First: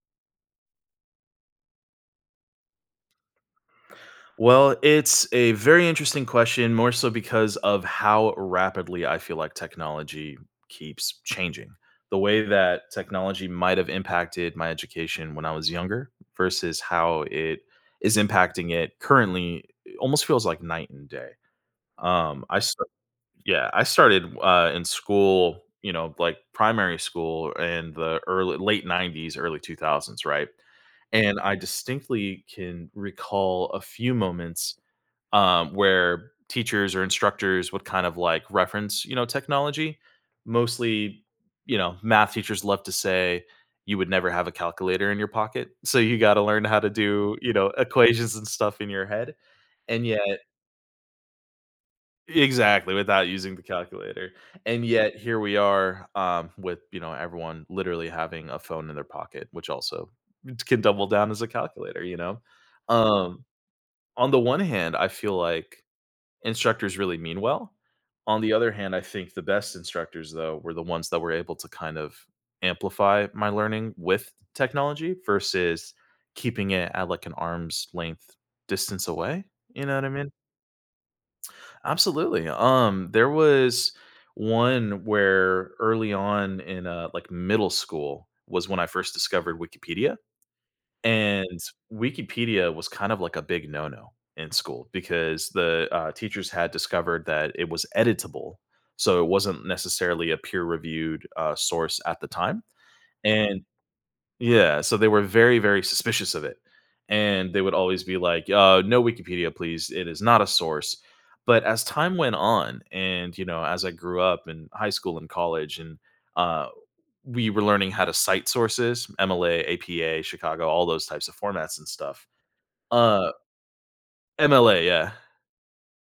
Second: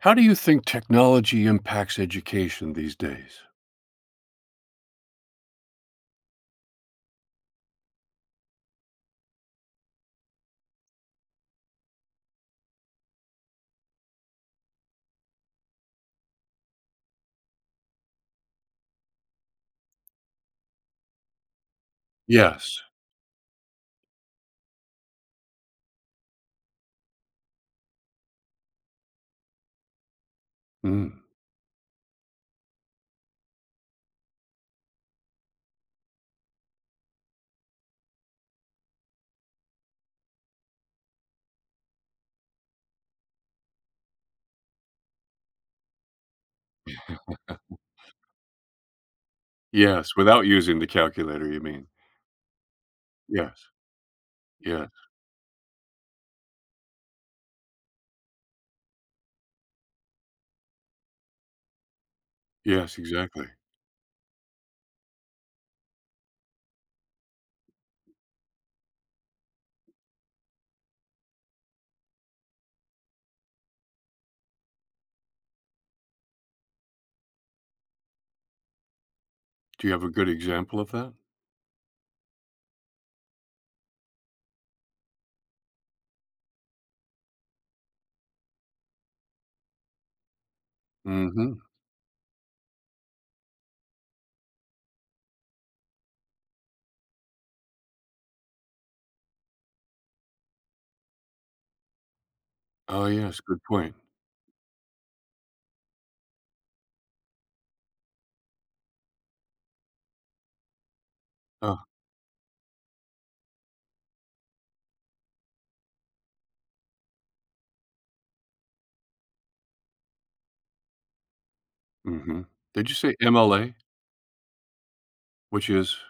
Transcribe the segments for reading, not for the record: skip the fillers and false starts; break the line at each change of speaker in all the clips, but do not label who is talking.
How do you think technology impacts education these days?
Well, it's a very interesting question, more so because of how rapidly I feel like technology keeps changing. The way that technology might have impacted my education when I was younger versus how it is impacting it currently it almost feels like night and day. Um, I
Yes.
sta- yeah, I started in school, like primary school in the early late 90s, early 2000s, right?
Mm.
And I distinctly can recall a few moments where teachers or instructors would kind of like reference, technology. Mostly, you know, math teachers love to say you would never have a calculator in your pocket. So you got to learn how to do, equations and stuff in your head. And
Yes,
yet,
without using the calculator, you mean.
exactly, without using the
Yes.
calculator. And
Yes.
yet, here we are with, you know, everyone literally having a phone in their pocket, which also can double down as a calculator, you know?
Yes,
Um,
exactly.
on the one hand, I feel like instructors really mean well. On the other hand, I think the best instructors, though, were the ones that were able to kind of amplify my learning with technology versus keeping it at like an arm's length distance away.
Do
You
you
know
have
what
a
I
good
mean?
example of that?
Absolutely. There was one where early on in like middle school was when I first discovered Wikipedia
Mhm.
and Wikipedia was kind of like a big no-no in school because the teachers had discovered that it was editable, so it wasn't necessarily a peer-reviewed, source at the time,
Oh, yes, good
and
point.
yeah, so they were very, very suspicious of it, and they would always be like, "No Wikipedia, please, it is not a source." But
Oh,
as time went on and, you know, as I grew up in high school and college and, uh we were learning how to cite sources, MLA, APA, Chicago, all those types of formats and stuff.
mhm. Did you say
Uh,
MLA?
MLA, yeah.
Which is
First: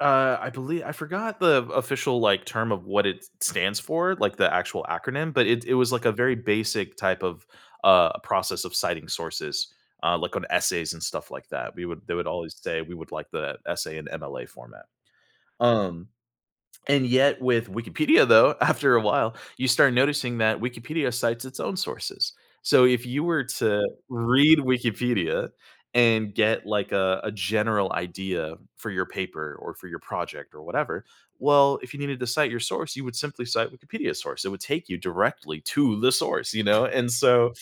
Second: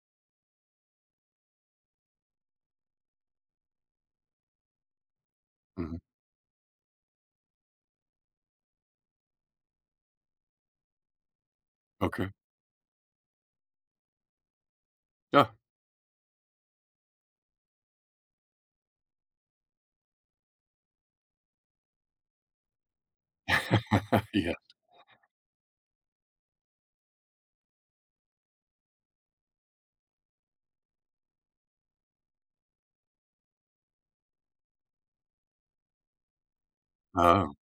I believe I forgot the official like term of what it stands for, like the actual acronym, but it was
Mhm.
like a very basic type of process of citing sources, like on essays and stuff like that. We would they would
Okay.
always say we would like the essay in MLA format.
Yeah.
Um, And yet, with Wikipedia, though, after a while, you start noticing that Wikipedia cites its own sources. So if you were to
Yeah.
read Wikipedia and get like a general idea for your paper or for your project or whatever, well, if you needed to cite your source, you would simply cite Wikipedia's source. It would take you directly to the source, you know? And
Oh,
so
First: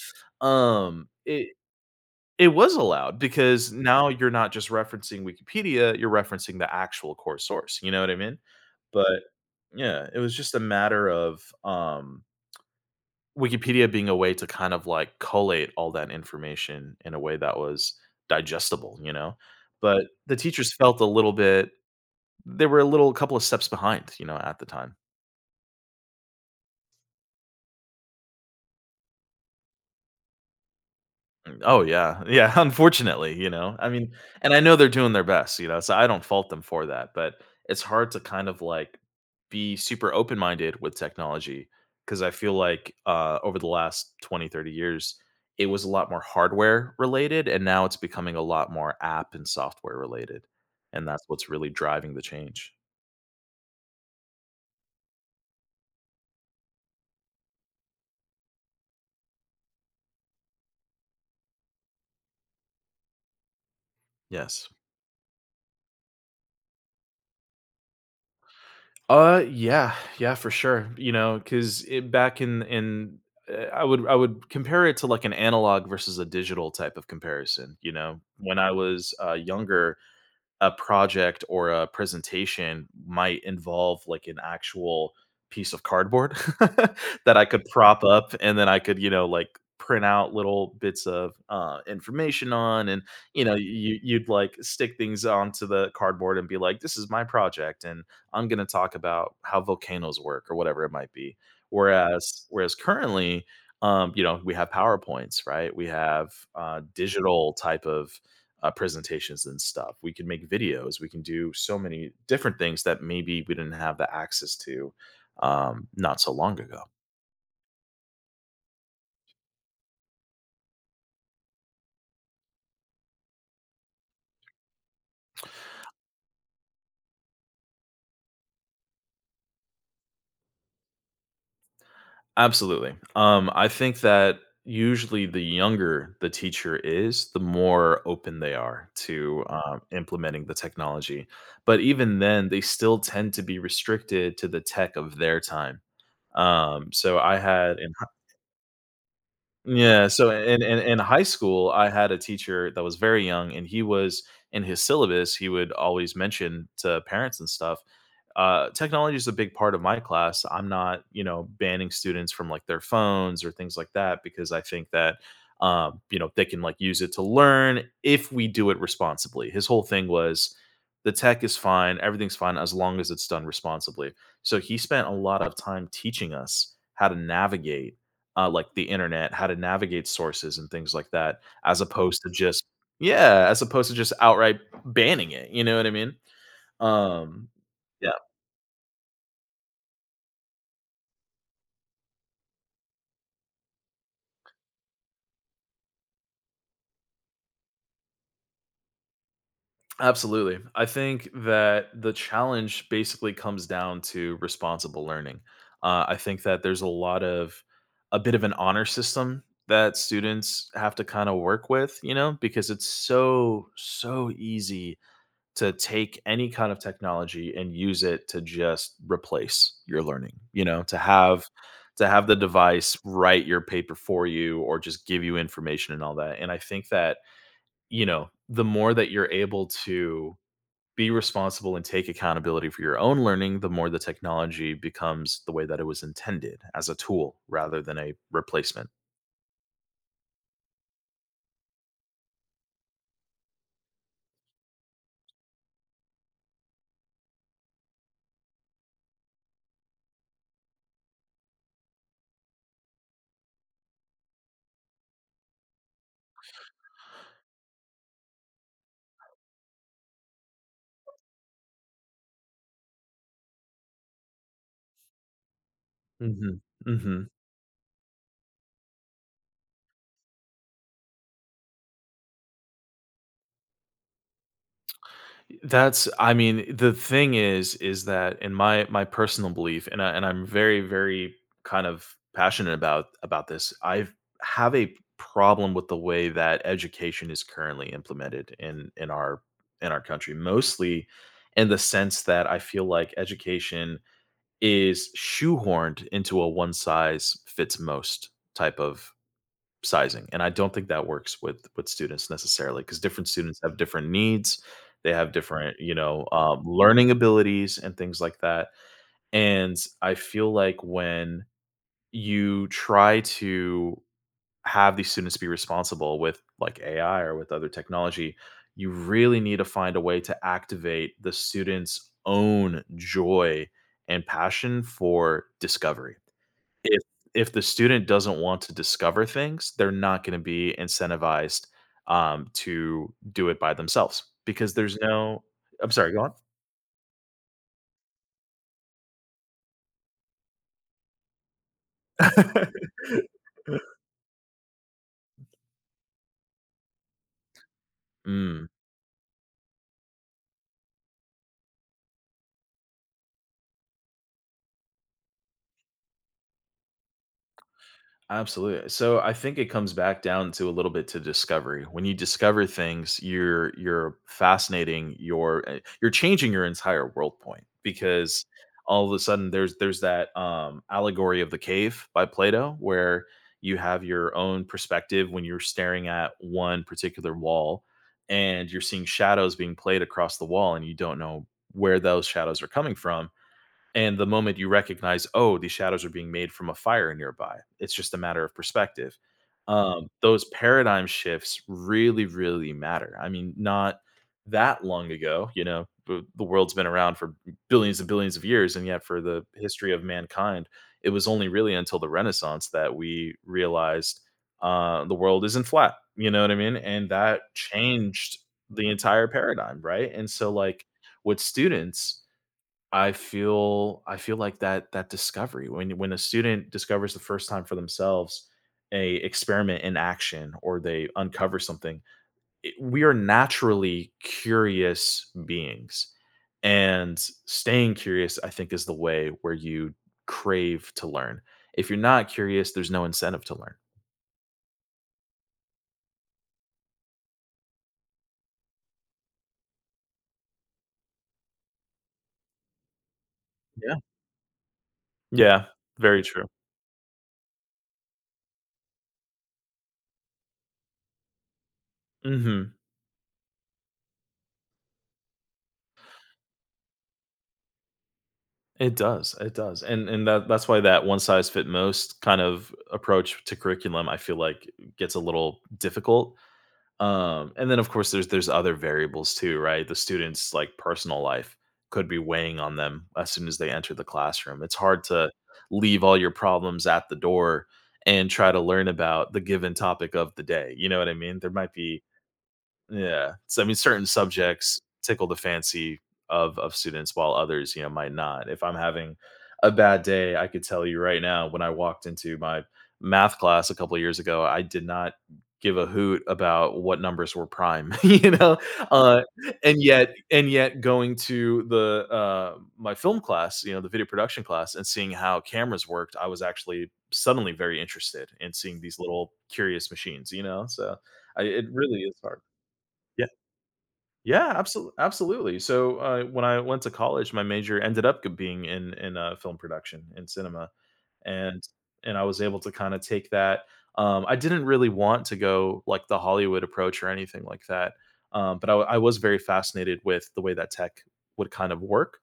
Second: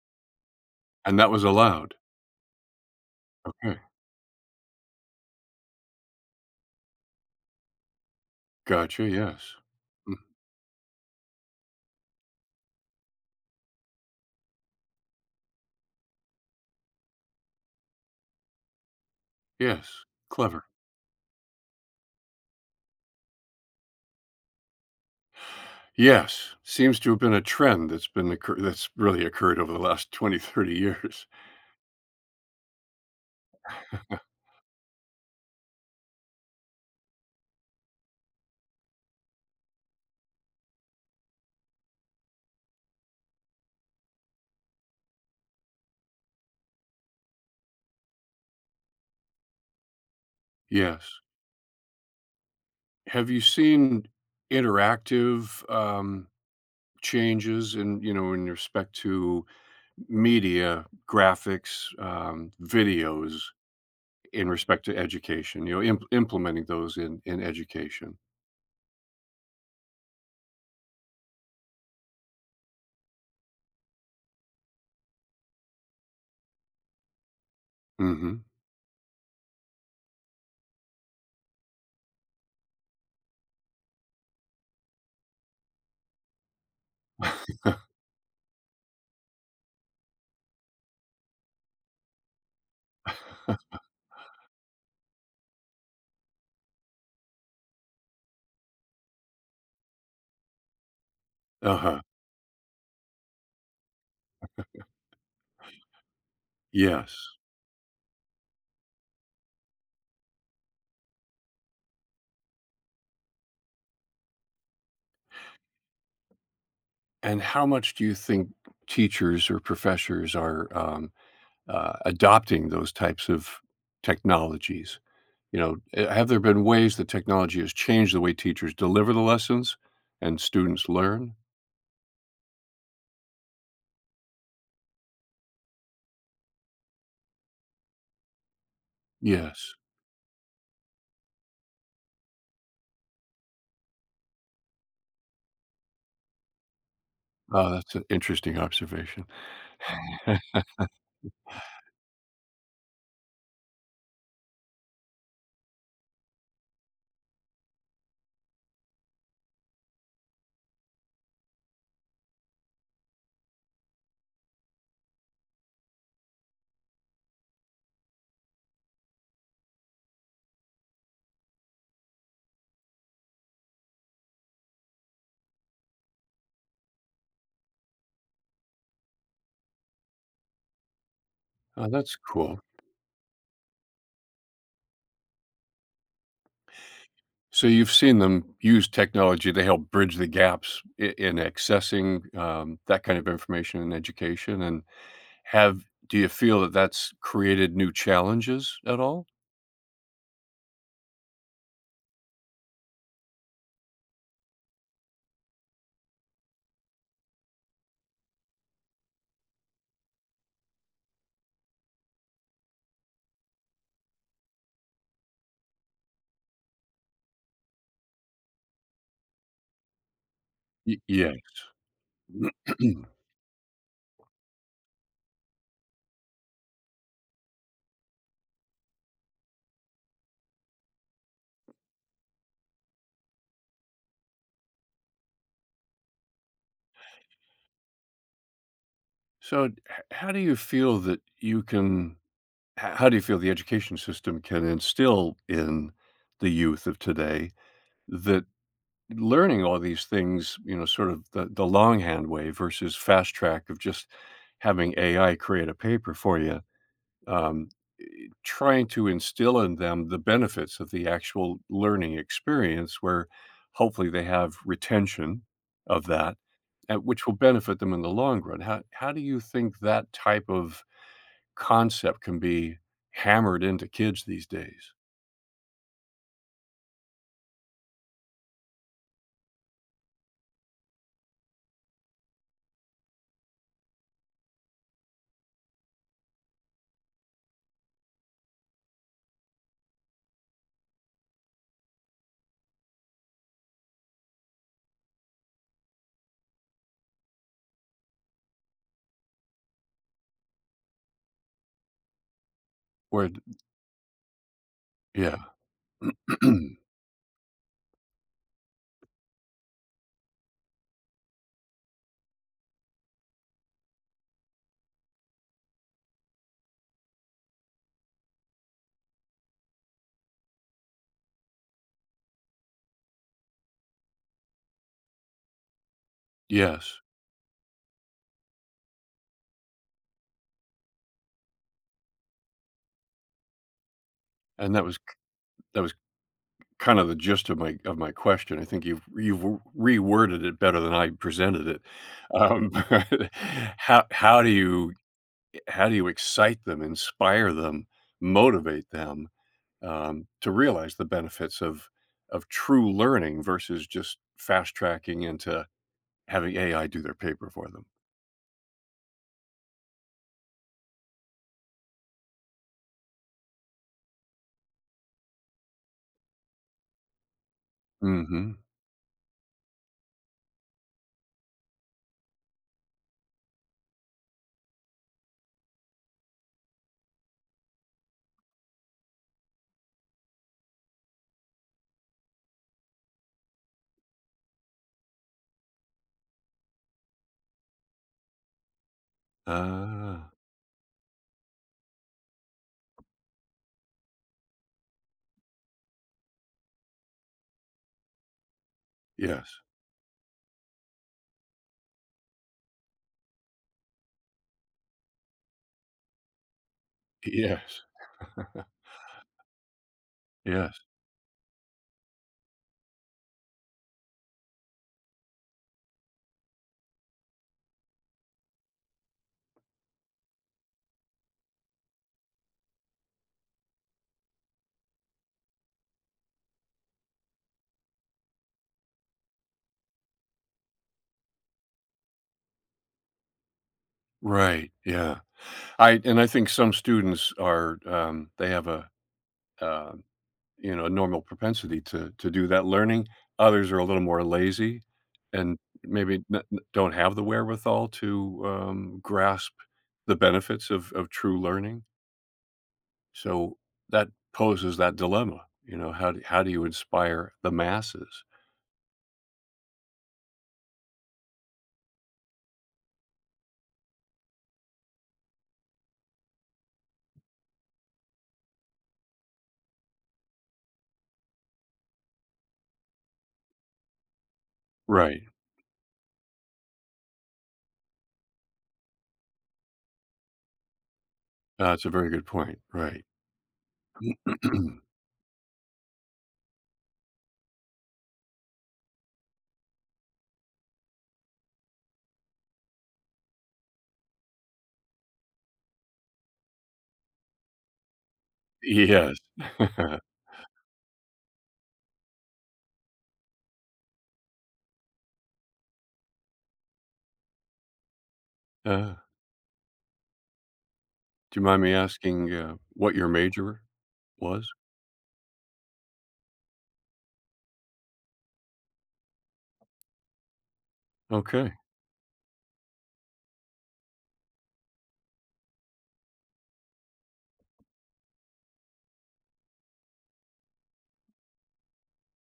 um
and that was
it,
allowed.
it was allowed because
Okay.
now you're not just referencing Wikipedia, you're referencing the actual core source, you know what I mean?
Gotcha,
But
yes.
yeah,
Mm,
it was just a matter of, Wikipedia being a way to kind of, like, collate all that information in a way that was digestible, you know?
yes.
But the
Clever.
teachers felt a little bit they were a little a couple of steps behind, you know, at the time.
Yes. Seems to have been a trend that's really occurred over the last 20, 30 years.
Mm, oh, yeah. Yeah, unfortunately, you know? I mean and I know they're doing their best, you know, so I don't fault them for that, but it's hard to kind of, like, be super open-minded with technology because I feel like, over the last 20, 30 years, it was a lot more hardware related, and now it's becoming a lot more app and software related, and
Yes.
that's what's really driving the change.
Have you seen interactive, changes in, in respect to media, graphics, videos in
Yes.
respect to education, implementing those in education?
Yeah, for sure. You know, because back in I would compare it to like an analog versus a digital type of comparison. You know,
Mhm.
when I was younger, a project or a presentation might involve like an actual piece of cardboard that I could prop up and then I could, you know, like print out little bits of information on and you know you'd like stick things onto the cardboard and be like this is my project and I'm going to talk about how volcanoes work or whatever it might be,
Uh-huh.
whereas currently you know we have powerpoints, right? We have
Yes.
digital type of presentations and stuff. We can make videos. We can do so many different things that maybe we didn't have the access to not so long ago.
And how much do you think teachers or professors are, adopting those types of technologies? Have there been ways that technology has changed the way teachers deliver the lessons and students learn?
Absolutely. I think that usually the younger the teacher is, the more open they are to
Yes.
implementing the technology. But even then, they still tend to be restricted to the tech of their time. So I
Oh,
had in
that's an interesting observation.
Yeah, so in in high school, I had a teacher that was very young, and he was in his syllabus, he would always mention to parents and stuff, technology is a big part of my class. I'm not, you know, banning students from, like, their phones or things like that because I think that, you know, they can, like, use it to learn if we do it responsibly. His whole thing was, "The tech is fine, everything's fine as long as it's done responsibly." So he spent a lot of time teaching us how to navigate like the internet, how to navigate sources and things like that, as
Oh, that's
opposed to
cool.
just yeah, as opposed to just outright banning it. You know what I mean? Um,
So you've
yeah,
seen them use technology to help bridge the gaps I in accessing, that kind of information in education and Have do you feel that that's created new challenges at all?
absolutely. I think that the challenge basically comes down to responsible learning. I think that there's a lot of a bit of an honor system that students have to kind of work with, you know, because it's so so easy to take any kind of technology and use it to just replace your learning, you know,
Y yes.
to have the device write your paper for you or just give you information and all that. And I think that, you know, the more that you're able to be responsible and take accountability for your own learning, the more the technology becomes the way that it was intended as a tool rather than a replacement.
So, h how do you feel that you can h how do you feel the education system can instill in the youth of today that learning all these things, sort of the longhand way versus fast track of just having AI create a paper for you, um, trying to instill in them the benefits of the actual learning experience where hopefully they have retention of that
Mhm.
which
Mhm.
will benefit them in the long run. How do you think that type of concept can be hammered into kids these days?
That's I mean, the thing is that in my personal belief and I'm very kind of passionate about this. I have a problem with the way that education is currently implemented in our country, mostly in the sense that I feel like education is shoehorned into a one size fits most type of sizing, and I don't think that works with students necessarily, because
where
different
d-
students have different needs, they have
yeah.
different, you know, learning abilities and things like that, and I feel like when you try to have these students be responsible with, like, AI or with other technology, you really need to find a way to activate the student's own joy and passion for discovery.
Yes,
If if the student doesn't want to discover things, they're not gonna be incentivized, to do it by themselves
and
because
that
there's
was
no
that
I'm
was
sorry, go on.
kind of the gist of my question. I think you've reworded it better than I presented it. um, how how do you how do you excite them, inspire them,
Mm.
motivate them, to realize the benefits of true learning versus just fast tracking into having AI do their paper for them?
Absolutely. So I think it comes back down to a little bit to discovery. When you discover things, you're fascinating. You're changing your entire world point because
Mhm.
all of a sudden there's that allegory of the cave by Plato where you have your own perspective when you're staring at one particular wall and you're seeing shadows being played across the wall and you don't know where those shadows are coming from, and the moment you recognize, oh, these shadows are being made from a fire nearby, it's just a matter of perspective.
Ah,
Those paradigm shifts really, really matter. I mean, not that long ago, you know, the world's been around for billions and billions of years. And yet, for the
yes.
history of mankind, it was only really until the Renaissance that we realized the world isn't flat. You know what I mean? And that
Yes.
changed the entire paradigm, right? And so,
Yes.
like, with students, I feel like that discovery when a student discovers the first time for themselves a experiment in action or they uncover something, we are naturally curious beings. And staying curious, I think, is the way where you crave to learn. If you're not curious, there's no incentive to learn.
Right, yeah. I And I think some students are, they have um a normal propensity to do that learning. Others are a
Yeah.
little more lazy and
Yeah.
maybe
Very
n
true.
n don't have the wherewithal to, grasp the benefits of true learning.
Hmm.
So that poses that dilemma, how do you inspire the masses?
It does, and that that's why that one size fit most kind of approach to curriculum, I feel like gets a little difficult. And then of course there's other variables too, right? The students' like personal life could be weighing on them as soon as they enter the classroom. It's hard
Right.
to leave all your problems at the door and try to learn about the given topic of the day. You know what I mean? There might
That's a
be
very good point, right.
yeah. So I mean, certain subjects tickle the fancy of students, while others, you know, might not. If I'm having a bad day, I could tell you right now. When I walked into my math class a couple of years ago, I did not give a hoot about what numbers were prime, you know.
Yes.
Uh, and yet, and yet, going to the my film class, you know, the video production class, and seeing how cameras worked, I was actually suddenly very interested in seeing
Uh,
these little curious machines, you know. So
do you mind
it
me
really is
asking,
hard.
what your major was?
Yeah, absolutely, absolutely. So when I went to college, my major ended up being in film production in cinema,
Okay.
and I was able to kind of take that. I didn't really want to go like the Hollywood approach or anything like that, I was very fascinated with the way that tech would kind of work,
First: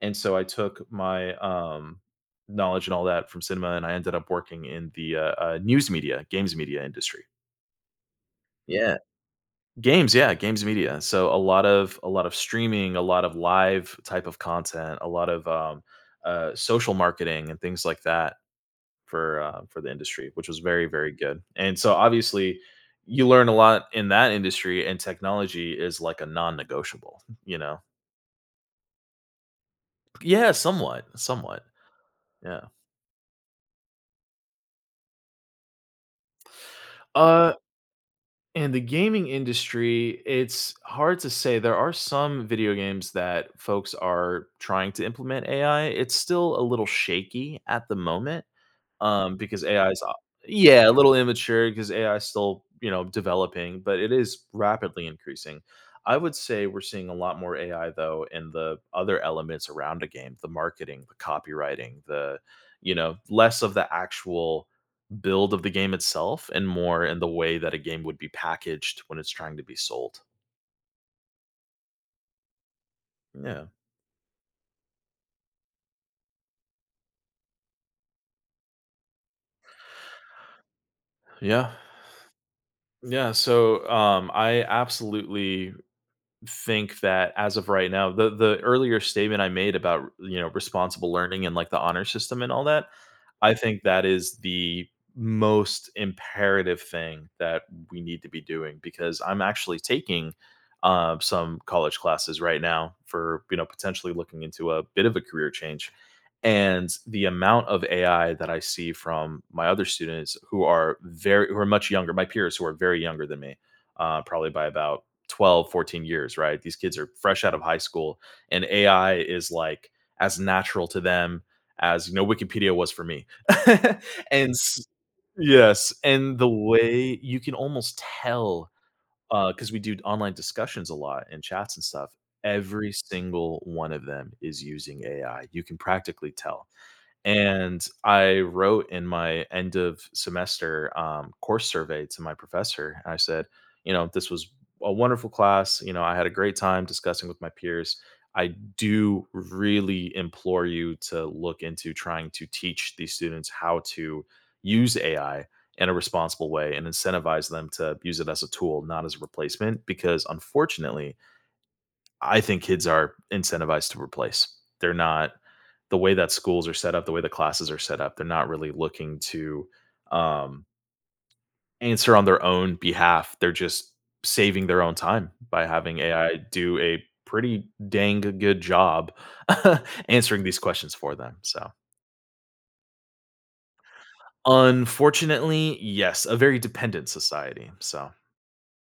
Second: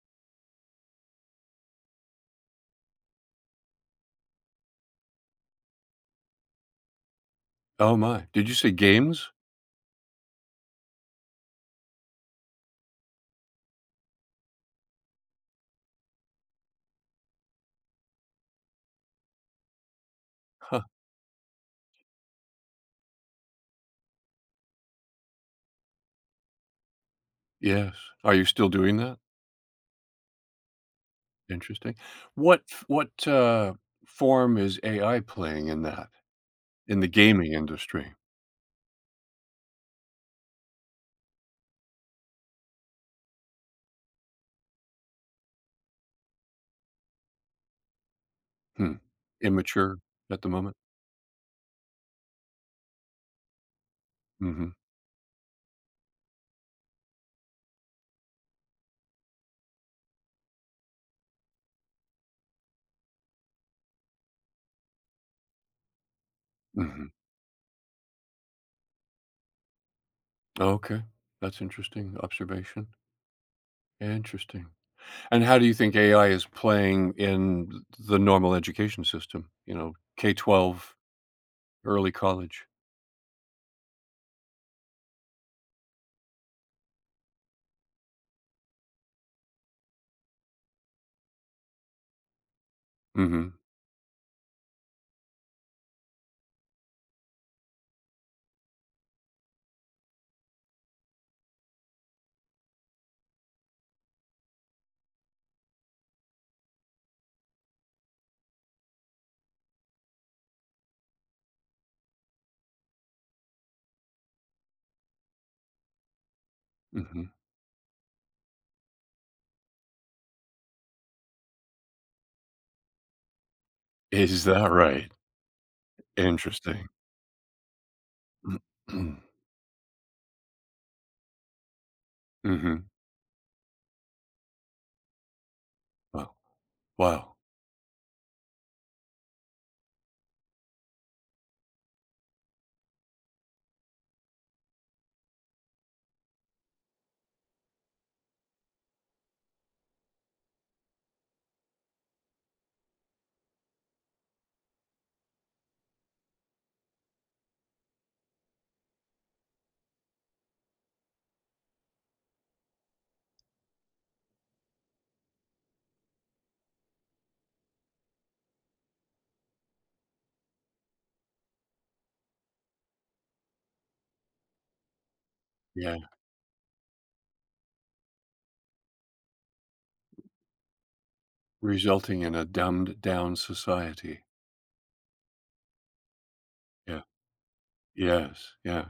and so I took my knowledge and all that from cinema, and I ended up working in the news media, games media industry.
Oh my. Did you say
Yeah.
games?
Games, yeah, games media. So a lot of streaming, a lot of live type of content, a lot of social marketing and things like that for the industry, which was very very good. And so obviously, you learn a lot in that industry, and technology is like a non-negotiable. You know,
Yes. Are you still doing that?
yeah, somewhat, somewhat,
Interesting.
yeah.
What form is AI playing in that in the gaming
Uh,
industry?
In the gaming industry, it's hard to say. There are some video games that folks are trying to implement AI. It's still a little shaky at the moment.
Hmm.
Um, because AI
Immature
is uh,
at the moment?
Yeah, a little immature. Because AI is still, you know, developing, but it is
Mhm.
rapidly increasing. I would say we're seeing a lot more AI, though, in the other elements around a game, the marketing, the copywriting, the you know, less of the actual build of the game itself and more
Mhm.
in the way that a game would be packaged when it's trying to be sold.
Okay. That's interesting observation.
Yeah.
Interesting. And how do you think AI is playing in th the normal education system? K-12,
Yeah.
early college?
I absolutely think that as of right now, the earlier statement I made about, you know, responsible learning and like the honor system and all that,
Mhm.
I think that is the most imperative thing that we need to be doing because I'm actually taking some college classes right now for, you know, potentially looking into a bit of a career change. And the amount of AI that I see from my other students who are much younger, my peers who are very younger than me, probably by about 12, 14 years right, these kids are
Mhm.
fresh out of high school, and ai is like as natural to them as, you know, wikipedia was for me.
Is
and
that
s-
right?
yes, and the
Interesting.
way you can almost tell, because we do online discussions a lot and chats and stuff,
Mhm.
every single one of them is using ai, you can practically
Wow.
tell.
Wow.
And I wrote in my end of semester course survey to my professor. And I said, you know, this was a wonderful class. You know, I had a great time discussing with my peers. I do really implore you to look into trying to teach these students how to use AI in a responsible way and incentivize them to use it as a tool, not as a replacement. Because unfortunately, I think kids are incentivized to replace. They're not the way that schools are set up, the way the classes are set up. They're not really looking to um, answer on their own behalf. They're just saving their own time by
Yeah.
having AI do a pretty dang good job answering these questions for them. So,
Resulting in a dumbed down society.
unfortunately, yes, a very
Yeah.
dependent society. So,
Yes, yeah.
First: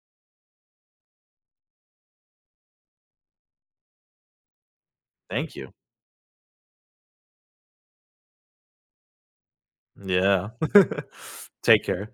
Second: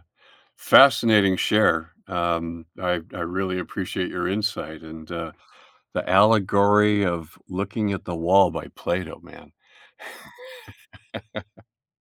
Fascinating share. I really appreciate your insight and
thank you.
the allegory of "Looking at the Wall" by Plato, man.
Yeah. Take care.